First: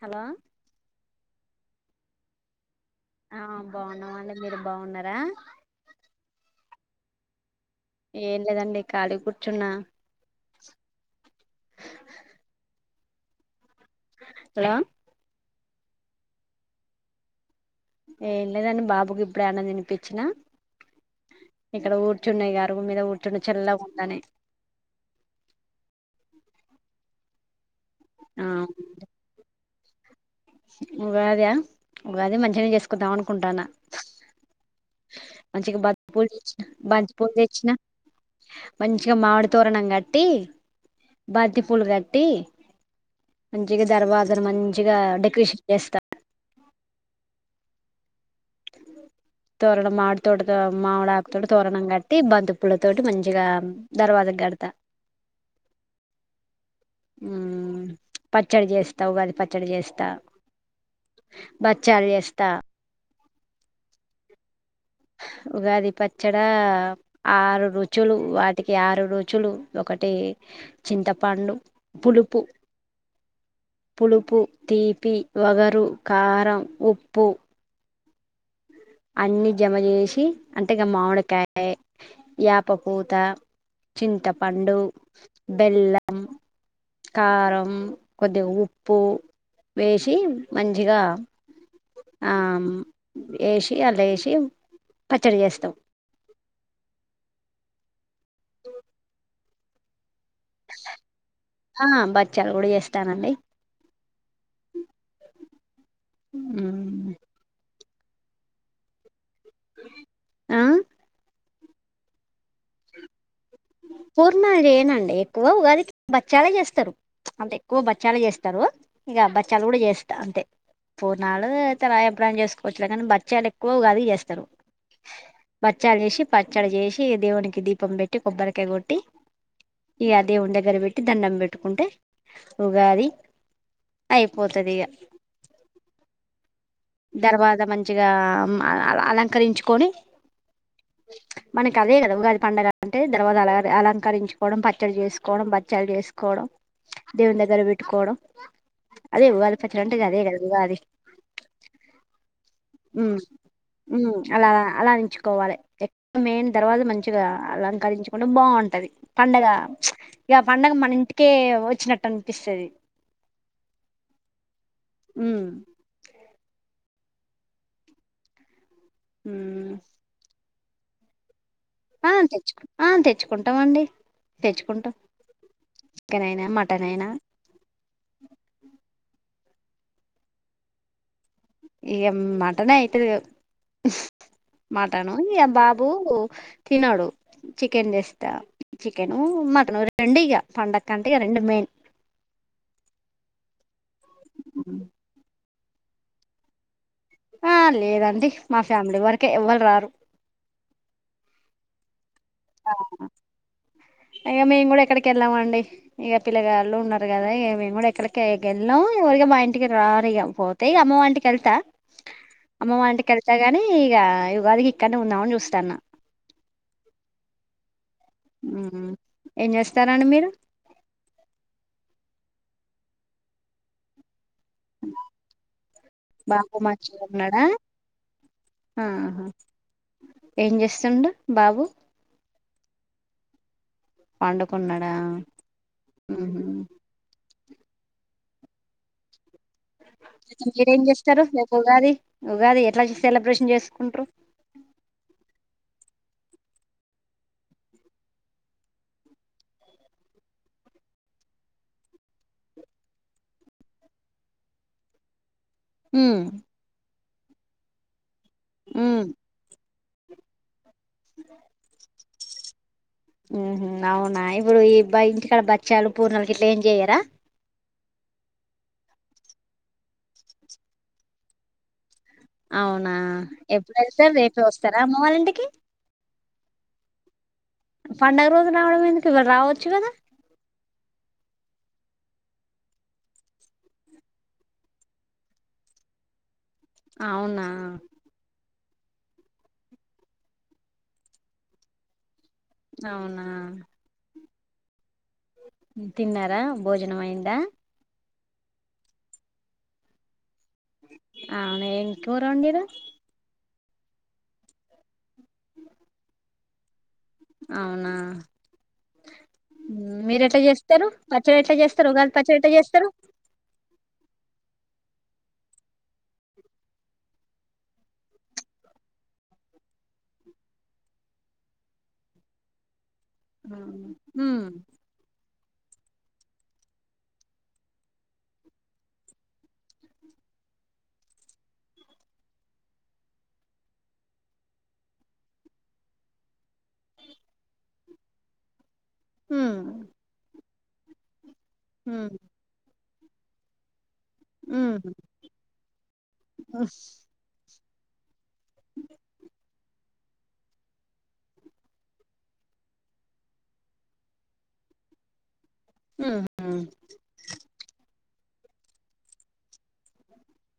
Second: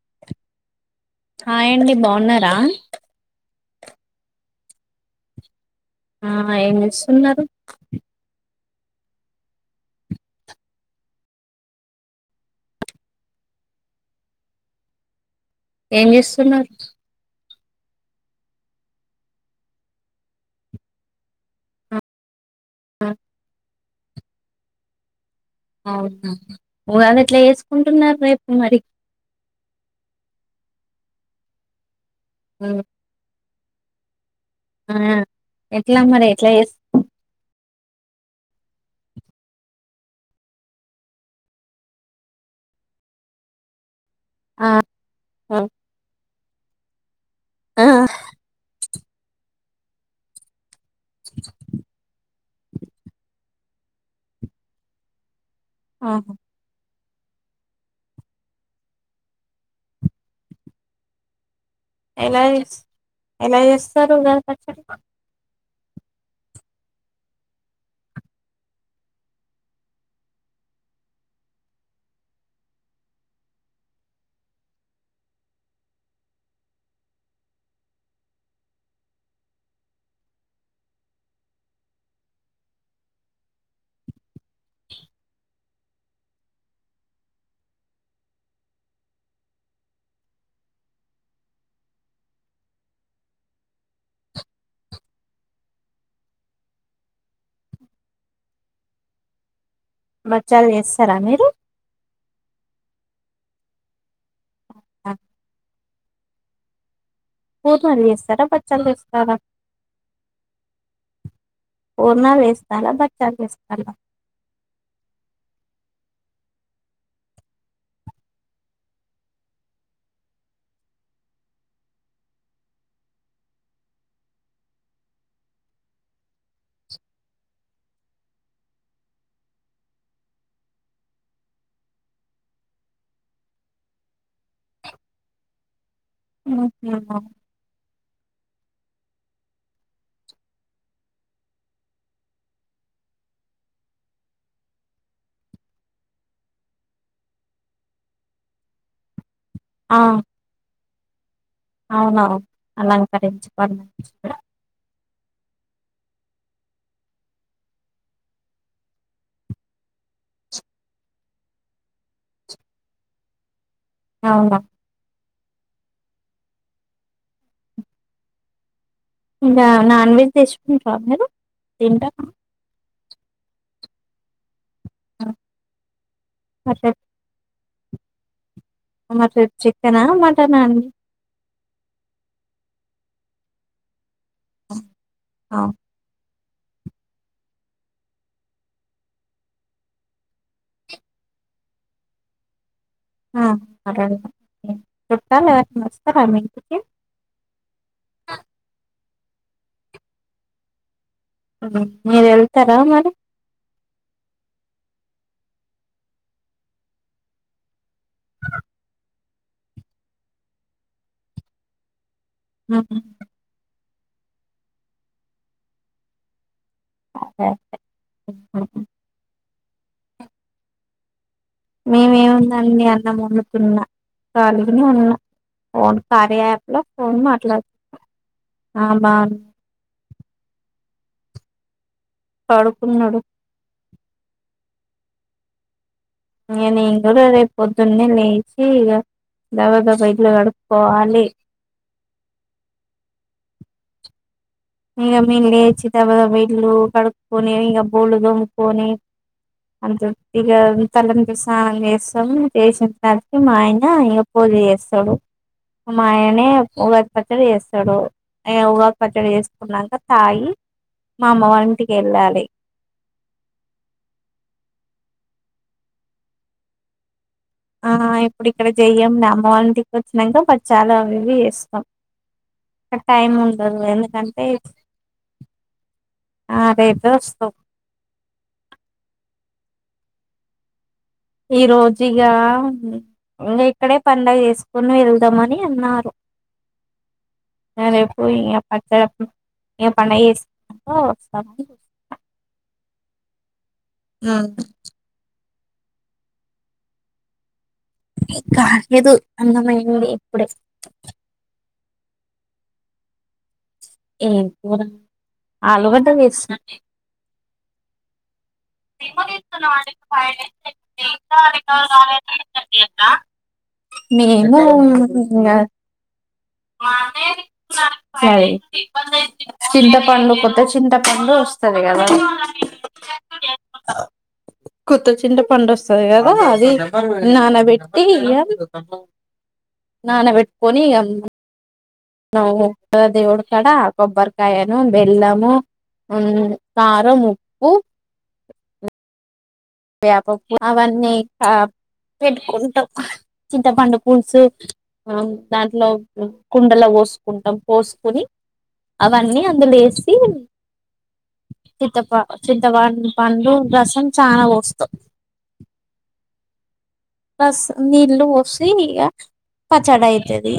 Hello hi ఆండి బాగున్నారా ఆ బాగున్నామండి మీరు బాగున్నారా ఆ ఏం చేస్తున్నారు ఏం లేదండి కాలీ కూర్చున్నా హలో ఏం చేస్తున్నారు ఏం లేదండి బాబుకి ఇప్పుడే అన్నం తినిపించినా ఇక్కడ ఆ, కూర్చున్నా ఇక అరుగు మీద కూర్చున్న చల్లగా అని ఉగాదెట్ల చేసుకుంటుంన్నారు కుంటున్నారు రేపు మరి ఉగాద ఉగాది మంచిగనే చేసుకుందాం అనుకుంటాన ఆ మంచిగా బం ఎట్లా మరి పూలు ఎట్లా తెచ్చిన చేస్ బంతి పూలు తెచ్చిన మంచిగా మామిడి తోరణం కట్టి బంతి పూలు కట్టి మంచిగా దర్వా ఆ మంచిగా డె కృషి చేస్తా ఆ తోరణం మామిడి తోట దా మామిడి ఆకు తోటి తోరణం కట్టి బంతి పు పూలతోటి మంచిగా దర్వజా కి కడ్త ఆహా హామ్ పచ్చడి చేస్తా ఉగాది పచ్చడి చేస్తా బచ్చాలు ఎలా చేస్తా చేస్ ఎలా చేస్తారు ఉగాది పచ్చడి ఉగాది పచ్చడా ఆరు రుచులు వాటికి ఆరు రుచులు ఒకటి చింతపండు పులుపు పులుపు తీపి వగరు కారం ఉప్పు అన్ని జమజేసి అంటే ఇగ మామిడికాయ యాపపూత చింతపండు పండు బెల్లం కారం కొద్దిగా ఉప్పు వేసి మంచిగా ఆ వేసి దాన్లో వేసి పచ్చడి చేస్తాం [unintelligible] బచ్చాలు చేస్తారా మీరు ఆ బచ్చాలు కూడా చేస్తానండి ఆ మ్మ్ పూర్ణాలు చేస్తారా బచ్చాలు చేస్తారా ఆహ్ పూర్ణాలు చేస్తారా బచ్చాలు చేస్తారా పూర్ణాలు చెయ్యరా అండి ఎక్కువ ఉగాది బచ్చాలే చేస్తారు అంటే ఎక్కువ బచ్చాలే చేస్తారు ఇగ బచ్చాలు కూడా చేస్తా అంతే పూర్ణాలు తరువాత ఎప్పుడన్న చేసుకోవచ్చులే కానీ బచ్చాలు ఎక్కువ ఉగాదికి చేస్తారు బచ్చాలు చేసి పచ్చడి చేసి దేవునికి దీపం పెట్టి కొబ్బరి కాయ కొట్టి ఇగ దేవుని దగ్గర పెట్టి దండం పెట్టుకుంటే ఉగాది అయిపోతది ఇగ ఓహో ఇగ అలంకరించుకొని మనకి అదే కదా ఉగాది పండగ అంటే జెర అలంకరించుకోవడం పచ్చడి చేసుకోవడం బచ్చలు చేసుకోవడం దేవుని దగ్గర పెట్టుకోవడం అదే ఉగాది పచ్చడి అంటే ఇగ అదే కదా ఉగాది అవున ఉమ్ అంకరించుకోవాలి అని అనిపించిందా కోవాలె ఎక్ మేయిన దర్వాజా మంచిగా అలంకరించుకుంటే బాగుంటది పండగ ఇక పండగ మన ఇంటికే వచ్చినట్టు అనిపిస్తుంది అవునా ఉమ్ ఉందా నాన్వెజ్ తెచ్ మీరు పంమేదు ఆహ్ తెచ్చుకున్న ఆహ్ తెచుక్ తెచ్చుకుంటామండి తెచ్చు కుంట ఆ, చికెన్ అయినా మటన్ అట్లా అయినా [inaudible] ముట్టన్ చికెనా మటనా అండి ఇం మటనే అయితురి మటన్ ఆ అవునా బాబు తినడు చికెన్ చేస్తా చికెను మటన్ రెండు ఇక పండగ అంటే ఇక రెండు మెయిన్ ఆ అర చట్టాల నమస్త ప్రమ ఆ లేదండి మా ఫ్యామిలీ వర ే ఎవ్వరు రారు అ అక మేము కూడా ఎక్కడ ఎక్కకెళ్ళామండి ఇక పిల్లగాళ్ళు ఉన్నారు కదా ఇక మేము కూడా ఎక్కడికి వెెళ్ళాం ఎఊరిగా మా ఇంటికి రనిక పోతే ఇక అమ్మ వా ఇంటికి వెళ్తా అమ్మమ్ హ్మ్. వాంటికి వెళ్తా గాని ఇక ఉగాదికి ఇక్కడనే ఉందామని చూస్తాన్న అే ఉమ్. ఏం చేస్తారడి మీరు మేమేముందంని అన్నం అమ్ముతున్నా కలిగుని ఉన్నా ఫోన్ కార్య బాబు యాప్ లో మంచిగా ఫోన్ ఉన్నాడా మాట్లాడుతు చం బాబు పాడుకున్నాడు పండుకున్నాడా ఉహు నేను ఈరోజ రేపు పొద్దున్న లేసి ఇగా దబ దబ ఇల్లు మీరేం చేస్తారు కడుకోవాలి రేపు ఉగాది ఉగాది ఎట్లా సెలబ్రేషన్ చేసుకుంటరు ఇంగా మీమ్ము లేచి దబ దబ ఇల్లు కడుక్కకొని, ఇంగా బోళ్ళు దొమ్ముకొని అంత ఇగా తల్లంటూ స్నానం చేస్తాము, చేసిన తర్వాత మా ఆయన ఇగా పూజ చేస్తాడు. ఉమ్ మాయనే వ పచ్చడి చేస్తడు ఏ ఉగాది పచ్చడి చేస్తే కున్నాక తాయి మ్ హ అవునా ఇప్పుడు ఈ బ్బాయి ఇక్కడ బచ్చాలు పూర్ణలు ఇట్లా ఏం చేయ్యరా ఆ ఇప్పుడు ఇక్కడ చెయ్యం నా అమ్మ వాళ్ళంటికి వచ్చినాక బచ్చాలు అవి ఇవి చేస్తాం అవునా టైం ఉండదు ఎప్పుడేల్ తర్ రేపే ఎందుకంటే వస్తారా అమ్మ వాళ్ళింటికి ఆ రేపె వస్తం పండుగ రోజు రావడం ఎందుకు ఇవాళ్ళ రావచ్చు కదా ఈ రోజుఇగా ఇక్కడే పండుగ చేసుకొని వెళ్దామని అన్నారు అవునా వచ్చేటప్పుడు ఇగా పండగ చేసుకొని వస్తాం అవునా ఉ తిన్నారా భోజనం అయిందా ఏ కాలేదు అన్నమయ్యంది ఇప్పుడే అవునా ఏం కూర వొండిర్రు ఎం కూర ఆలుగడ్డ చేసిన [inaudible] అవునా ఉమ్, మీరు ఎట్లా చేస్తారు పచ్చడి ఎట్లా చేస్తారు ఉగాది మె పచ్చడి ఎట్లా చేస్తారు [unintelligible] సరే చింత పండు కొత్త చింత పండు వస్తది గదా ఉమ్ ఉమ్ కొత్త చింత పండు వస వస్తది కదు అది నానబెట్టి ఇగ నానబెట్టుకొని ఇగ నవ్వు దేవుడు కాడ కొబ్బరికాయను బెల్లము కారము ఉప్పు మ్ వేప పు అవన్నీ ఆ ఉమ్. పెట్టుకుంటం చింతపండు పులుసు హ్మ్ దాంట్లో కుండలో పోసుకుంటం పోసుకుని అవన్నీ అందులో చిత్తప చిత్తపం పండు రసం చానా వస్త ఉమ్ మ్ ప్లస్ నీళ్ళు పోసి ఇక పచ్చడి అఇతది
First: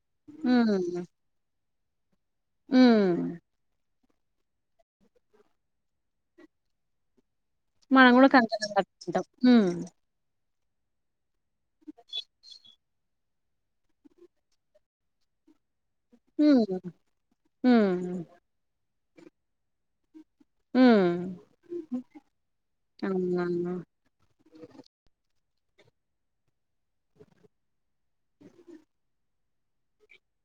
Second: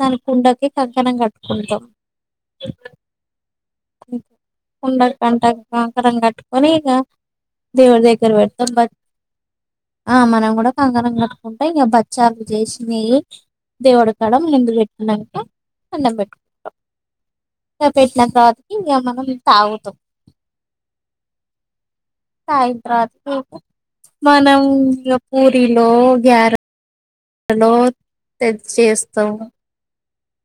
దానికి కుండకి కంకణం కట్టుకుంటం ఉమ్ కుండ కంటకంకణ కట్టుకొని ఇక దేవుడి మనం కూడా దగ్గర కంకణం పెడుతం కట్టుకుంటాం హ్మ్ ఆ మనం కూడా అంగనంగ ఉంటాయి ఇగ బచ్చాలు చేసినావి దేవుడు కడ ముందు పెట్టినంక అన్నం హ్మ్ పెట్టుకుంటం హ్మ్ పెట్టినం క ఇగ ఉంత వుతం హ్మ్ హైదరాద అవునా మనం పూరిలో గ్యార లో తెచ్చ చేస్తాము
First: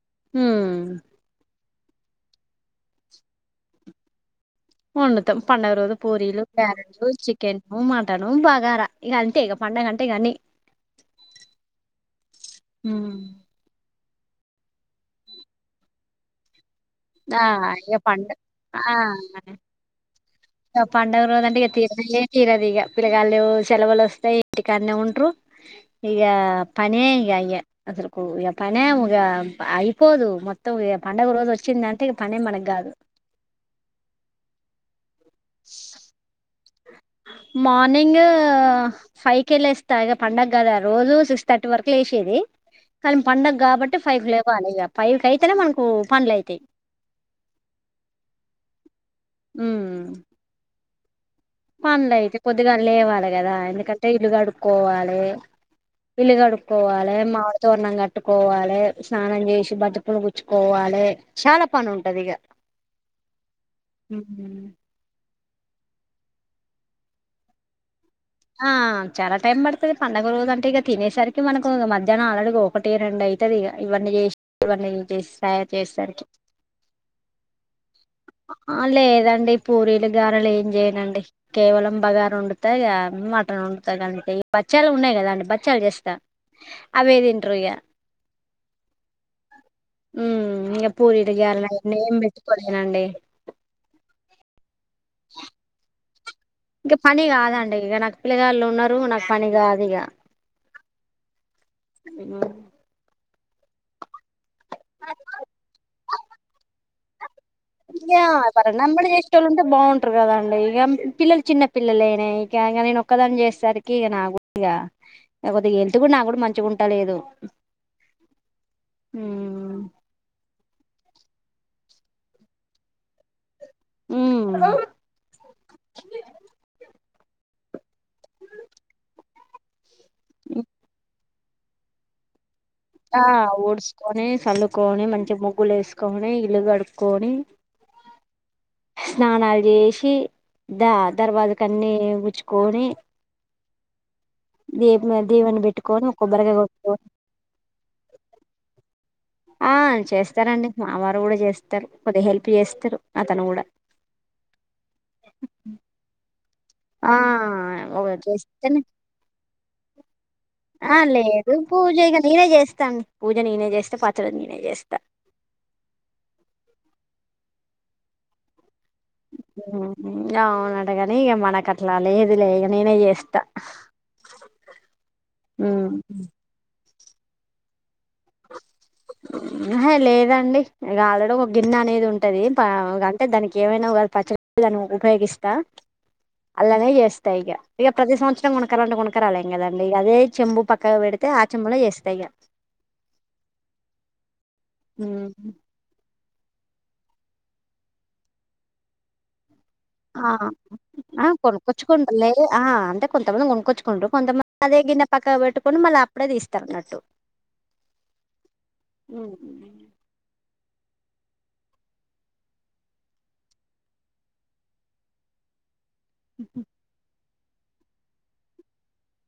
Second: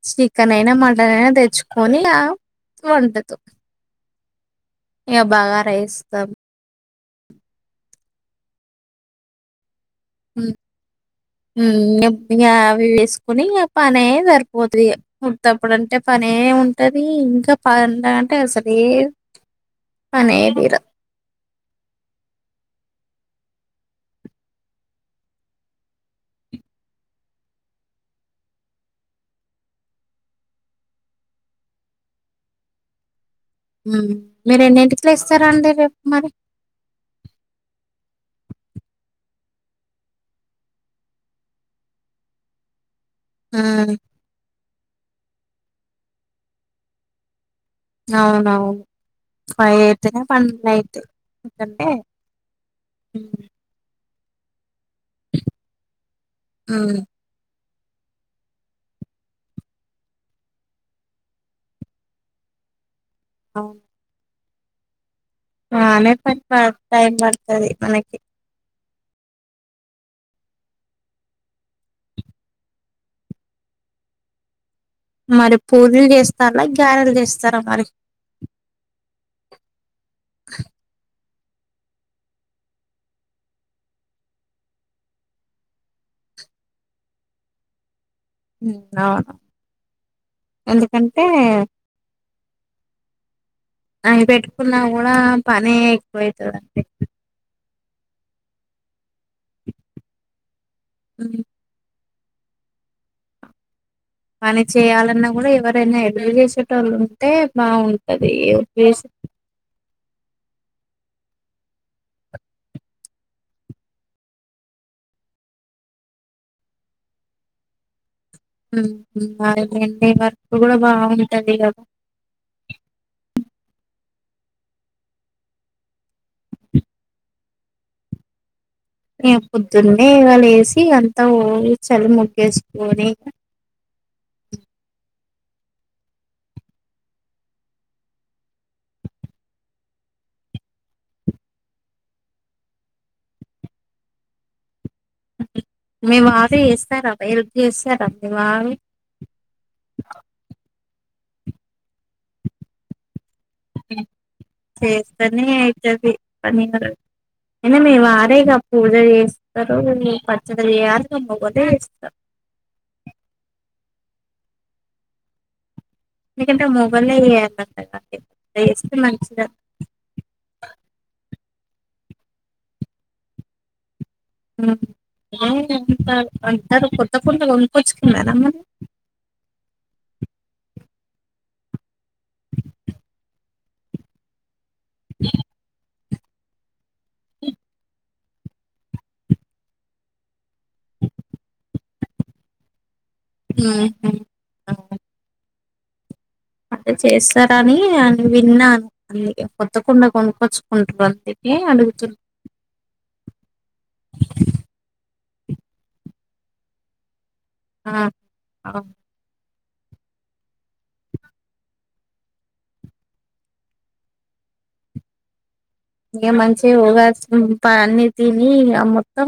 చికన్ైనా హ్మ్ మటన్ అయినా తెచ్చుకో పోనలా త ఉంటదు ఉండుతాం పండగ రోజ వేస్తాం పూరీలు క్యారెట్లు చికెను మటను బగారా ఇక అంటే ఇక పడుగ అంటే ఇగ అన్ని ఇ అవి వేసుకుని ఇ పానే సరిపోతు కుప్పుడు అంటే పని ఉంట అంటది ఆ ఇంకా ప ఇగ అంటే అసర పండగరుంట క తీరాధదిగా పిల్లకాయలు సెలవులు వస్తాయి ఇంటికాన్న ఉంట్ర ఇక పనే ఇక అయ్యా అసలు ఇక పనే ఇ అయిపోదు మొత్తం ఇ పండుగ రోజు వచ్చింది అంటే ఇక పనే మన కాదు మీర ఎన్నింటి ట్ ఇస్తారా అండి రేపు మరి మార్నింగ్ ఫైవ్ కెళ్ళస్తా పండగ కదా రోజు సిక్స్ థర్టీ వరకు లేసేది కానీ పండగ కాబట్టి ఫైవ్ లేవాలి ఫైవ్ క అయితే అనే మనకు పనులు అయితాయి అవునవును ఫైవతు పన్నెయితు పన్లయితే కొద్దిగా లేవాలే గదా ఎందుకంట్ టె ఇల్లుగడుగ్ ఇల్లు ఉమ్. కడుక్కోవాలి మామిడి తోర్నం గట్టుకోవాలే స్నానం చేసి బంతిపులు గుచ్చుకోవాలే చాలా పని ఉంటందిఇగ. అవును హ్మ్ ఆ లేకపోతె టైం పడుతది మనకి ఆ చాలా టైం పడుతది పండుగ రోజు అంటే ఇగ తినేసరికి మనకు మధ్యాహ్నం ఆల్రెడీ ఒకటి రెండయితదిగ ఇవన్నీ చేస్ మరి పూరీలు చేస్తలాా గ్యారెలు చేస్ స్తర మరి ఆ లేదండి పూరీలు గారెలు ఏం చేయనండి. కేవలం బగారొండుతా ఇగ మటన్ వండుతా గంతే బచ్చాలు ఉన్నాయి కదండి బచ్చాలు జేస్తా అవే తింట్రరు ఇక ఉమ్ అవును ఉమ్ ఎందుకంటే తినండి మీర్ పెట్టుక్ కున్నా గూడా పని ఎక్కువైతాదండీ ఇగ నాకు పిల్లగాళ్ళున్నరు నాకు పని కాదు ఇగ హ్మ్ మ్మ్ పని చేయాలన్నా గుడా ఎవరైనా ఎట్ల చేసేటోళ్ళు టే యా ధన్నంగుడ చేసేటోళ్ళుంటే బావుంటరు కదాండి ఇగ పిల్లలు చిన్న పిల్లలెనే ఇక ఇంగ నేను ఒక్కదాని చేస్సరికి ఇగ నాకు ఇగ ఇక కొద్దిగా ఎళ్తు కూడా నాకు కూడా మంచిగుంట లేదు. హుమ్ ఆయనుంటే వర్క్ గూడ బావుం తల్లి కదా ఉమ్ నేను పొద్దున్ న్నే ఇగల్లేసి అంత్ ఊడ్చి చల్లి ముగ్గేస్ ఆ ఊడ్స్కొని చల్లుకొని, మంచి ముగ్గులేసుకొని, ఇల్లు కడుక్కొని స్నానాల్ జేసి దర్వాజా కన్నీ గుచ్చుకొని దీపం దేవున్ని పెట్టుకొని మీ ఒక్కొబ్బరికాయ వారు గొట్టుకొని చేస్తారా హెల్ప్ చేస్తారా మీ వారు ఆ చేస్తారండి. మా వారు గూడ చేస్తారు కొద్దిగ హెల్ప్ జేస్తరు చేస్తనే ఐతది ఆ అయినా మీవారే ఇగ చేస్తేనే పూజ చేస్తరు పచ్చడి ఆ చేయాలి [unintelligible] లేదు పూజ చేస్త ఇక త్తగ నేనే చేస్తా మికింకా మొగొళ్ళే [inaudible] ఉమ్ అవునటగనీ ఇగ మనక్ గట్లా లేదులే ఇగ నేనే చేస్తా ఉమ్. [inaudible] కొత్త కుండ కొనుక్కొచ్చుకున్నరా మరి అహే లేదండి ఇక ఆల్రెడీ ఒక గిన్నె అనేది ఉంటది అంటే దానికి ఏమైనా ఉగాది పచ్చడి ఇలానే ఉపయోగిస్తా అల్లానే చేస్తా ఇగ. ఇగ ప్రతి సంవత్సరం కొనక్కరాలంటే కొనక్కరాలేం కదండి ఇగ అదే చెంబు పక్కకి పెడితే ఆ చెంబులో చేస్తా ఇగ హూమ్ హ్మ్మ్ అంటే చేస్తారని అని విన్నాను అందుకే కొత్త కుండ ఆ, కొనుక్కొచ్చుకుంటారు ఆ అందుకే కొను కొచ్చుకుంటరు అడుగుతున్నా లే ఆ అంటే కొంతమంది కొను కొచ్చుకుంటరు కొంతమంది అదే గిన్న పక్కకి పెట్టుకొని మళ్ళీ అప్పుడే తీస్తారన్నట్టు ఆ ఇగ మంచిగ ఉగాది అన్ని తిని మొత్తం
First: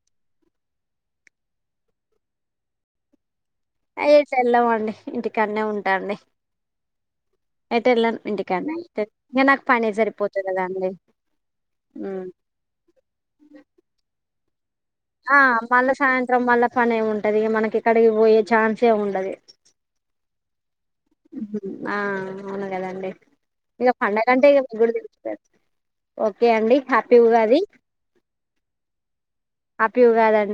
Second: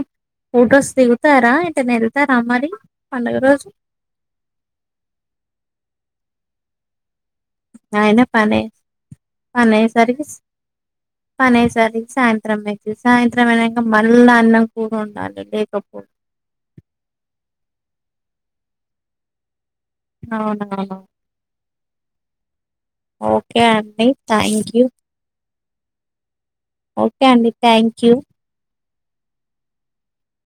ఫోటోస్ దిగుతారా ఎటైనా ఏళ్తారా మరి పండుగ రోజు ఆ ఎ టు వెళ్లమ్ అండి ఇంటికాన్నే ఉంటా అన్ డి అయినా పని నాకు పనే పనయ్యేసరికి సరిపోతది కదా అండి పనయ్యేసరికి ఉమ్ సాయంత్రం ఐద్ది సాయంత్రం ఐనాక మళ్ళా అన్నం కూర ఆ వండాలి మళ్లా లేకపోతే సాయంత్రం మళ్లా పని ఏమి ఉంటది ఇగ మనకి ఎ క్కడికి పోయే ఛాన్సే ఉండది అవునా? ఆ అవును కదండి ఓకే ఇక అండి పండగంటే ఇక థ్యాంక్ యూ ముగ్గులు దిద్దుతరు ఓ ఓకే అండి థాంక్యూ హ్యాపీ ఉగాది అండి